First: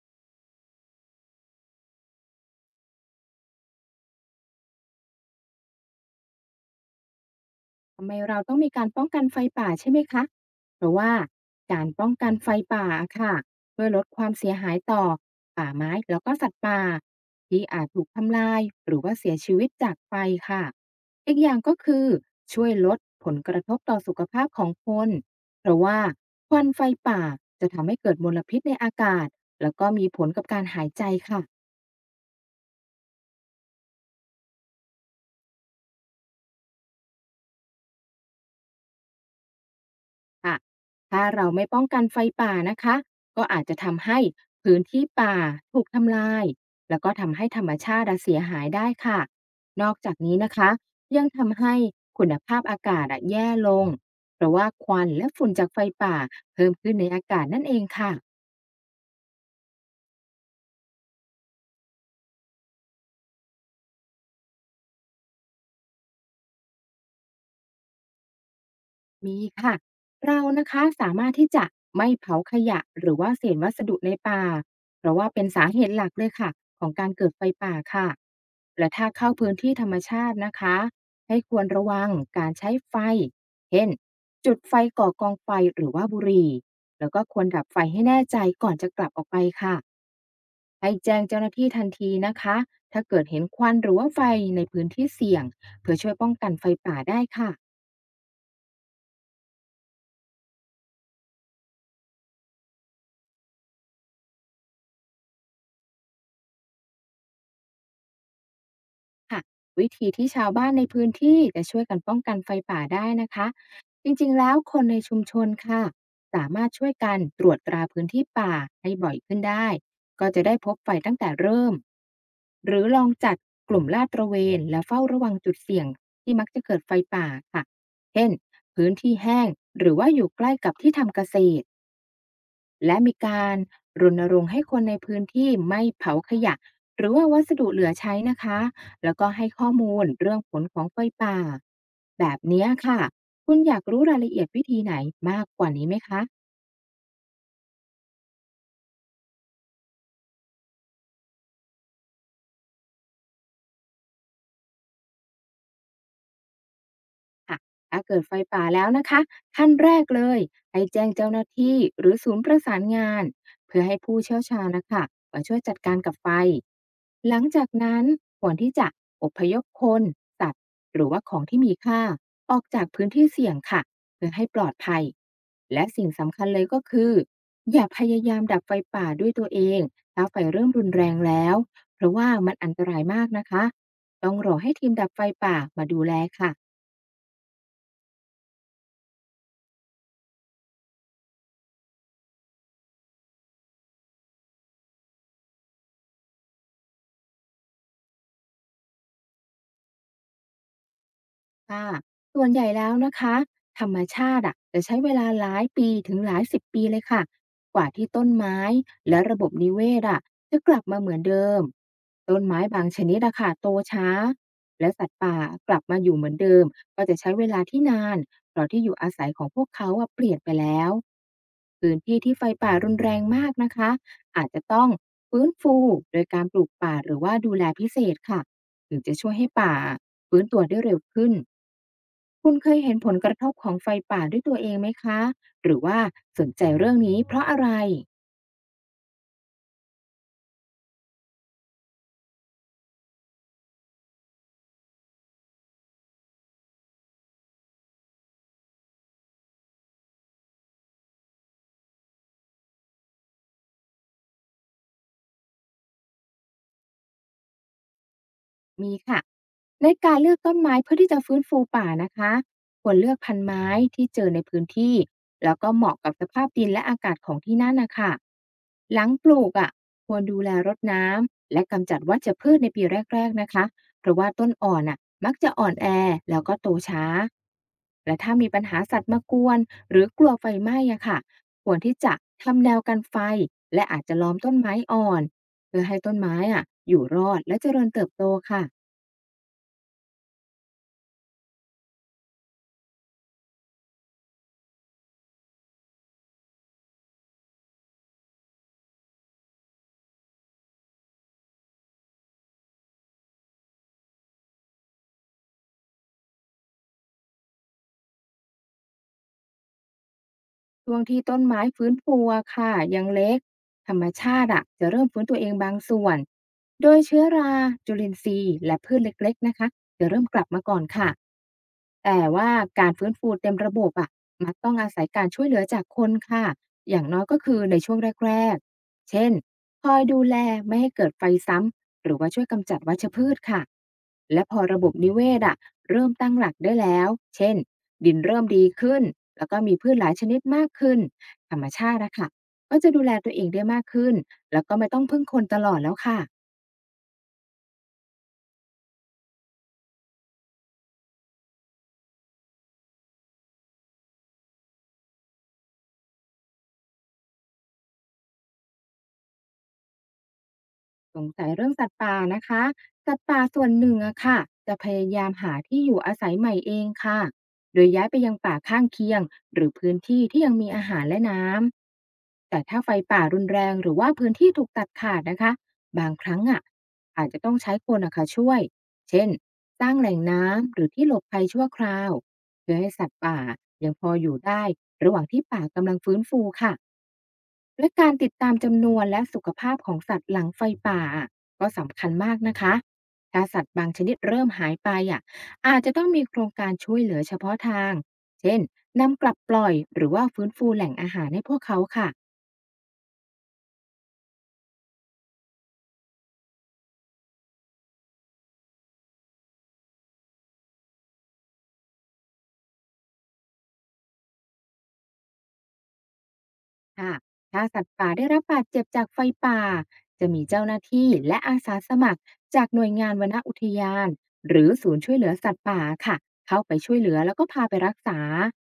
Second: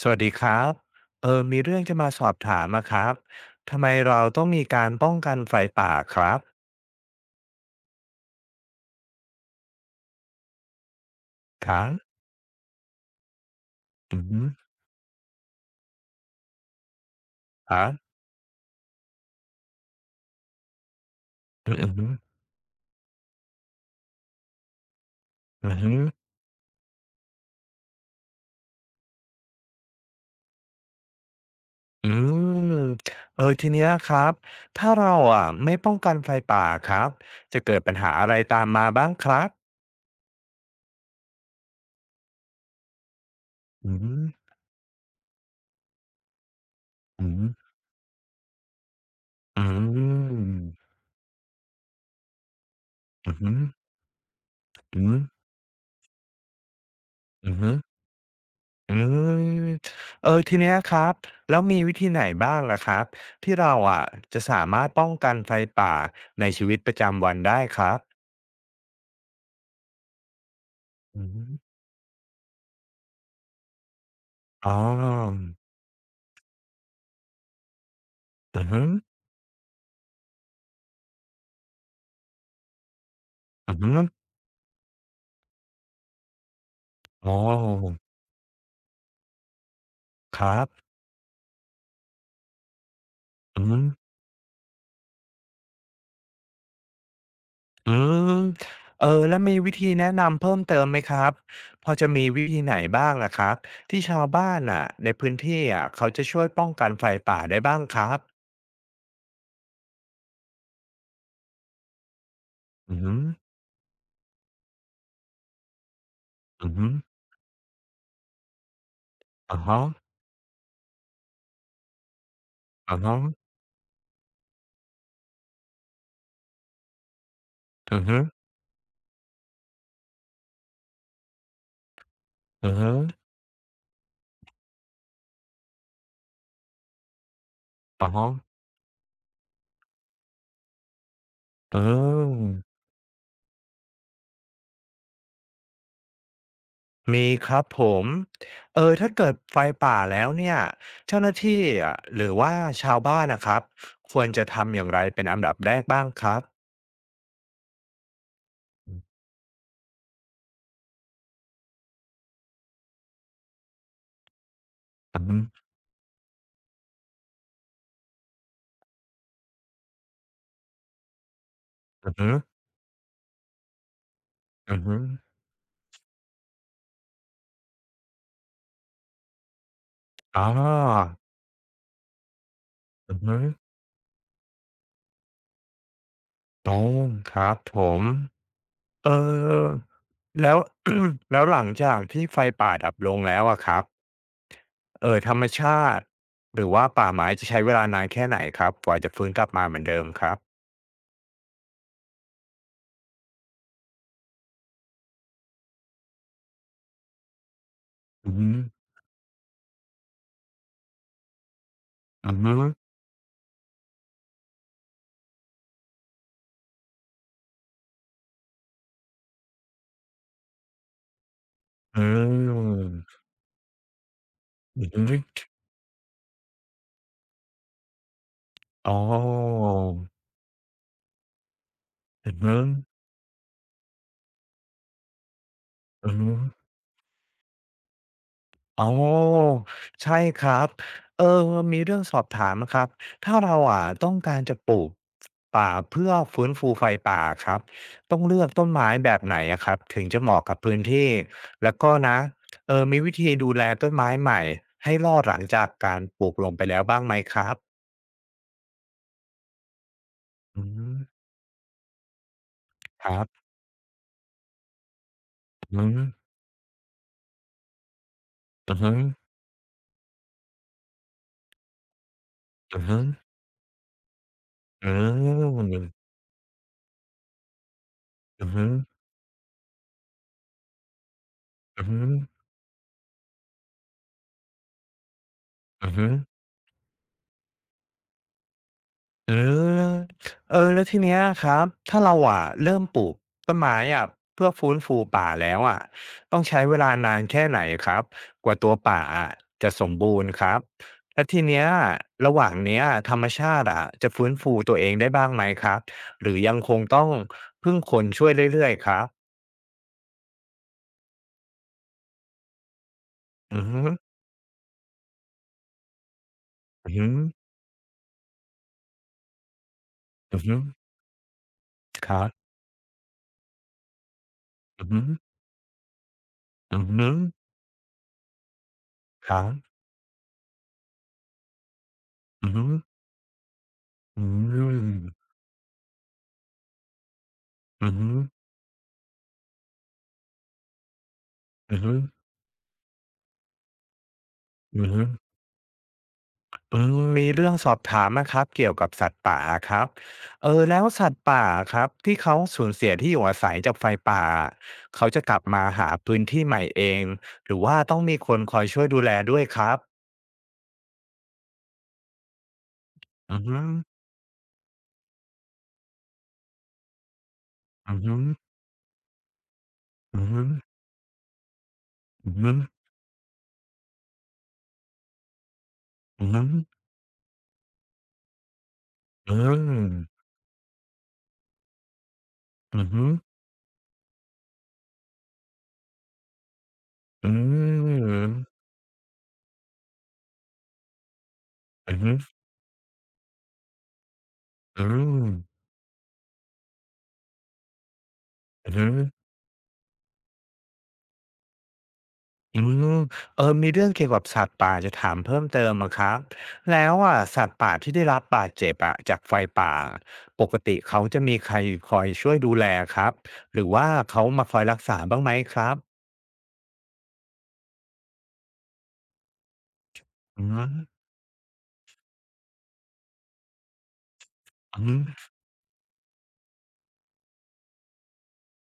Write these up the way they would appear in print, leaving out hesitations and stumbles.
สวัสดีครับมีเรื่องจะมาสอบถามอะครับทำไมเราต้องมีการป้องกันไฟป่าครับทำไมเราต้องมีการป้องกันไฟป่าใช่ไหมคะเพราะว่าคการัรบป้องกันไฟป่าค่ะเพื่อลดอืคอวามฮึเสียหายต่อป่าไม้แล้วก็สัตว์ป่าที่ครัอาจถูกบทำลายหรือว่าเสียชีวิตจากไฟค่ะอีกอย่างอืก็ออืคืฮึอช่วยลดผลกระทบต่อสุขภาพของคนเพอือราะฮึว่าควันไฟป่าจะทำให้เกิดมลพิษในอากาศแล้วก็มีผลกับการหายใจค่ะ อืมทีเนี้ยครับถ้าเราอะไม่ป้องกันไฟป่าครับจะเกิดปัญหาอะไรตามมาบ้างครับค่ะถ้าเราไม่ป้องกันไฟป่านะคะก็อาจจะอือทำฮึให้พื้นที่ป่าถูกทำลายแล้วก็อือทำฮึให้ธรรมชาติอะเสียหายได้ค่ะอืนอกจากนี้มนะคะยังทำให้คุณภาพอากาศอะอือฮึแย่ลงเพราะว่าคอืวัอนฮึและฝุ่นจากไฟป่าเพิ่มขึ้นในอากาศอือนั่นฮึ เองค่ะ อืมทีเนี้ยครับแล้วมีวิธีไหนบ้างล่ะครับที่เราอะจะสามารถป้องกันไฟป่าในชีวิตประจำวันได้ครับมีค่ะเรานะคะสาอืมารถที่จะมไม่เผาขยะหรือว่าเศษวัสดุในป่าอ๋อเพราะว่าเป็นสาเหตุหลักเลยค่ะของการเกิดไฟป่าค่ะอือฮึและถ้าเข้าพื้นที่ธรรมชาตินะคะให้ควรระวังการใช้ไฟอือเช่นฮึจุดไฟก่อกองไฟหรือว่าบุหรี่แล้วก็อ๋อควรดับไฟให้แน่ใจก่อนจะกลับออกไปค่ะครับให้แจ้งเจ้าหน้าที่ทันทีนะคะถ้าเกิดเห็นคอืวันมหรือว่าไฟในพื้นที่เสี่ยงเพื่อช่วยป้องกัน อืมแล้วมีวิธีแนะนำเพิ่มเติมไหมครับพอจะมีวิธีไหนบ้างล่ะครับที่ชาวบ้านอ่ะในพื้นที่อะเขาจะช่วยป้องกันไฟป่าได้บ้างครับค่ะวิธีที่ชาวบ้านในพื้นที่จะช่วยกันป้องกันไฟป่าอือได้ฮึนะคะจริงๆแล้วคนในชุมชนค่ะสามาอืรถอฮึช่วยกันตรวจตราพื้นที่ป่าให้บ่อยขึ้นอะได้ฮะก็จะได้พบไฟตั้งแต่เริ่มหรืออะลองฮะจัดกลุ่มลาดตระเวนและเฝ้าระวังจุดเสี่ยงที่มักจะเกิดไฟป่าค่ะเช่อนอพื้นที่แห้งหรือว่าอยู่ใกล้กับที่ทำเกษตร อือฮึอืและอมีฮึ การรณรงค์ให้คนในพื้นที่ไม่เผาขยะหรือว่าวัสดุเหลืออ๋ใช้อนะคะแล้วก็ให้ข้อมูลเรื่องผลของไฟป่าเออแบบเนี้ยค่ะคุณอยากรู้รายละเอียดวิธีไหนมากกว่านี้ไหมคะ มีครับผมถ้าเกิดไฟป่าแล้วเนี่ยเจ้าหน้าที่อะหรือว่าชาวบ้านนะครับควรจะทำอย่างไรเป็นอันดับแรกบ้างครับค่ะถ้าเกิดไฟป่าแล้วนะคะขั้นแรกเลยให้แจ้งเจ้าหน้าที่หรือศูนย์ประสานงานเพื่อให้ผู้เชี่ยวชาญนะคะอือฮึมาช่วยจัดการกับไฟหลังจากนั้นควรที่จะอพยพคนสัตว์หรือว่าของที่มีค่าอือฮึออกจากพื้นที่เสี่ยงค่ะเพื่อให้ปลอดอือฮึภัยและสิ่งสำคัญเลยก็คืออย่าพยายามดับไฟป่าด้วยตัวเองถ้าไฟอเริ่มรุนแรางแล้วเพราะว่ามันอันตรายออือมากฮึนะคะต้องรอให้ทีมดับไฟป่ามาดูแลค่ะ อ๋อครับผมเอ่อแล้วหลังจากที่ไฟป่าดับลงแล้วอะครับธรรมชาติหรือว่าป่าไม้จะใช้เวลานานแค่ไหนครับกว่าจะฟื้นกลับมาเหมือนเดิมครับค่ะส่วนใหญ่แล้วนะคะธรรมชาติอะจะใช้เวลาหลายปีถึงหลายสิบปีเลยค่ะกว่าที่ต้นอือฮึไม้และระบบนิเวศอะจะกลับมาเหมือนเดิมอือต้นฮไม้ึ บางชนิดอะค่ะโตช้าและสัตว์ป่ากลับมาอยู่เหมือนเดิมก็จะใช้เวลาที่นานเพราะที่อยู่อาศัยของพวกเขาอะเปลี่ยนไปแล้วพื้อืนที่ที่ไฟป่ารุมนแรงมากนะคะอาจจะอืต้องอฮึฟื้นฟูโดยการปลูกป่าหรือว่าดูแลพิเศษค่ะอ๋อถึงจะช่วยให้ป่าฟื้นตัวได้เร็วขึ้น อือคุณฮึเคยเห็นผลกระทบของไฟป่าด้วยตัวเองไหมคะ หรือว่าอือฮึสนใจเรื่องนี้เพราะอะไร อ๋อใช่ครับเออมีเรื่องสอบถามอะครับ ถ้าเราอะต้องการจะปลูกป่าเพื่อฟื้นฟูไฟป่าอะครับ ต้องเลือกต้นไม้แบบไหนอะครับถึงจะเหมาะกับพื้นที่แล้วก็นะมีวิธีดูแลต้นไม้ใหม่ให้รอดหลังจากการปลูกลงไปแล้วบ้างไหมครับมีค่ะ ในการเลือกต้นอืไม้เพื่มอที่จะฟื้นฟูป่านะคะควรคเลือรักพันบธุ์ไม้ที่เจอในพื้นที่แล้วก็อืเหอมาะฮึกับสภาพดินและอากาศของที่นั่นนะคะอือฮึหลังปลูกอ่ะควรดูแลรดน้ำและกำจัดวัชพืชในอืปีอฮึแรกๆนะคะเพราะว่าต้นอ่อนอืออ่ะมักจะอือ่อนมแอแล้วก็โตช้าและถ้าอืมีอปัญฮึ หาสัตว์มากวนหรือกลัวไฟไหม้อะค่ะควรอือที่ฮึจะทำแนวกันไฟและอาจจะล้อมต้นไม้อ่อนเพื่ออือให้ฮึต้นไม้อ่ะอยู่รอดและเจริญเติบโตค่ะ เออแล้วทีเนี้ยครับถ้าเราอะเริ่มปลูกต้นไม้อะเพื่อฟื้นฟูป่าแล้วอะต้องใช้เวลานานแค่ไหนครับกว่าตัวป่าอะจะสมบูรณ์ครับแล้วทีเนี้ยระหว่างเนี้ยธรรมชาติอะจะฟื้นฟูตัวเองได้บ้างไหมครับหรือยังคงต้องพึ่งคนช่วยเรื่อยๆครับช่วงที่ต้นไม้ฟื้นฟูอะค่ะยังเล็กอือฮึธรรมชาติอะจะเริ่มฟื้นตัวเองบางส่วนโดอือยฮึเชื้อราจุลินทรีย์และพืชเล็กๆนะคะจะเริ่มกอือลับฮึมาก่อนค่ะครัแต่บว่าการฟื้นฟูเต็มระบบอะมักต้องอืออาฮึศัยการช่วยเหลือจากคนค่ะอืออย่างฮึน้อยก็คือในช่วงแรกๆเช่คนรับคอยดูแลไม่ให้เกิดไฟซ้ำหรือว่าช่วยอือฮึกำจัดวัชพืชค่ะอืและพอระบบมนิเวศอะเริ่มตั้งหลักได้แล้วเช่น อือฮึดินเริ่มดีขึ้น แล้วก็มีพืชหลายชนิดมากขึ้นธรรมอือชาฮึ ตินะคะ ก็จะดูแลตัวเองได้มากขึ้น แล้วก็อืไม่ต้องมพึ่งคนตลอดแล้วค่ะ อืมมีเรื่องสอบถามนะครับเกี่ยวกับสัตว์ป่าครับแล้วสัตว์ป่าครับที่เขาสูญเสียที่อยู่อาศัยจากไฟป่าเขาจะกลับมาหาพื้นที่ใหม่เองหรือว่าต้องมีคนคอยช่วยดูแลด้วยครับสงสัยเรื่องสัตว์ป่านะคะสัตว์อืป่าอฮึส่วนหนึ่งอะค่ะจะพยายามหาที่อยู่อาศัยใหม่เองค่ะโดยย้ายอืไปอยังป่าข้างเคียงหรือพื้นอืที่อที่ยังมีอาหารและน้ำ อือแต่ถ้าไฟป่ารุนแรงหรือว่าพื้นที่ถูกตัดขาดนะคะบางคอืรั้องอะอาจจะต้องใช้คนอะค่ะช่วย เช่นอืสมร้างแหล่งน้ำหรือที่หลบภัยชั่วคราวเพื่ออืให้อสัตว์ป่ายังพออยู่ได้ระหว่างที่ป่ากำลังฟื้นฟูค่ะ อืและการมติดตามจำนวนและสุขภาพของสัตว์หลังไฟป่าอะก็อืสำคัญมาอกนะคะ ถ้าสัตว์บางชนิดเริ่มหายอืไปอ่ะมอาจจะต้องมีโครงการช่วยเหลือเฉพาะทาง เช่นอืออืมอือ นำกลับปล่อยหรือว่าฟื้นฟูแหล่งอาหารให้พวกเขาค่ะ อืมมีเรื่องเกี่ยวกับสัตว์ป่าจะถามเพิ่มเติมอะครับแล้วอะสัตว์ป่าที่ได้รับบาดเจ็บอะจากไฟป่าปกติเขาจะมีใครคอยช่วยดูแลครับหรือว่าเขามาคอยรักษาบ้างไหมครับค่ะถ้าสัตว์ป่าได้รับบาดเจ็บจากไฟป่าจะมีอืเจ้าหมน้าที่และอาสาสมัครจากหน่วยงานวนอุทยานหรืออศูนย์ช่วยเหลืมอสัตว์ป่าค่ะเข้าไปช่วยเหลือแล้วก็พาไปรักษา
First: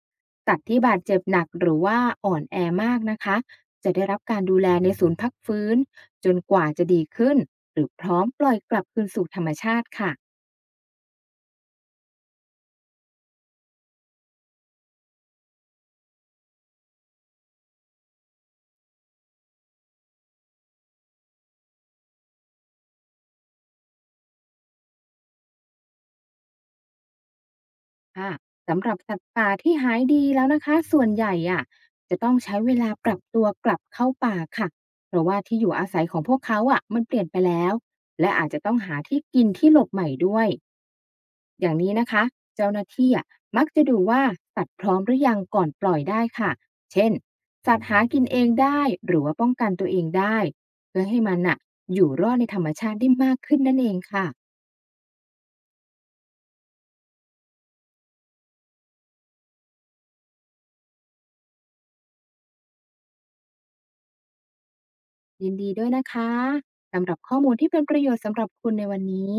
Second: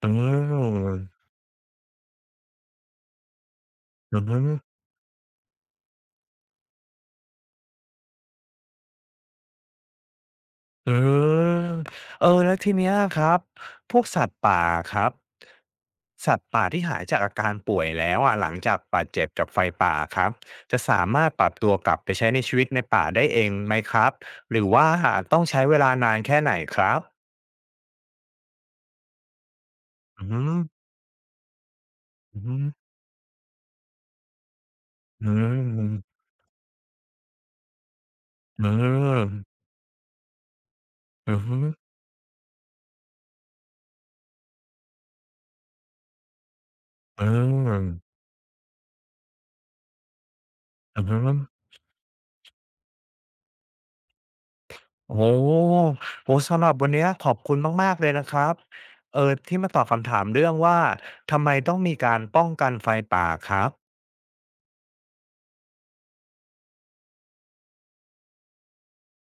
อืมสัตว์ที่บาดเจ็บหนักหรือว่าอ่อนแอมากนะคะจะได้อืรับการม ดูแลในศูนย์พักฟื้นจนกว่าจะดีขึ้นหรือพร้อมปล่อยกลับคืนสู่ธรรมชาติค่ะ เออแล้วทีเนี้ยครับ พวกสัตว์ป่าครับสัตว์ป่าที่หายจากอาการป่วยแล้วอะหลังจากบาดเจ็บจากไฟป่าครับจะสามารถปรับตัวกลับไปใช้ในชีวิตในป่าได้เองไหมครับหรือว่าต้องใช้เวลานานแค่ไหนครับค่ะสำหรับสัตว์ป่าที่หายดีอืแล้วอนะคะส่วนใหญ่อะจะต้องอือใช้เวลาปรับตัวกลับเข้าป่าค่ะเพอืราะว่าที่อยู่อาศัยขมองพวกเขาอะมันเปลี่ยนไปแล้วและอาจจะอืต้องหาที่มกินที่หลบใหม่ด้วยอืมอืออย่างนี้นะคะเจ้าหน้าที่อะมักจะดูว่าสัตว์พร้อมหรือยังก่อนปล่อยได้ค่ะเช่นอืสัตมว์หากินเองได้หรือว่าป้องกันตัวเองได้อืเพื่อให้มัม นอ่ะอยู่รอดในธรรมชาติได้มากขึ้นนั่นเองค่ะโอ้โหโอ้โสำหรับวันเนี้ยขอบคุณมากๆเลยนะครับ ที่มาตอบคำถามเรื่องว่าทำไมต้องมีการป้องกันไฟป่าครับยินดีด้วยนะคะสำหรับข้อมูลที่เป็นประโยชน์สำหรับคุณในวันนี้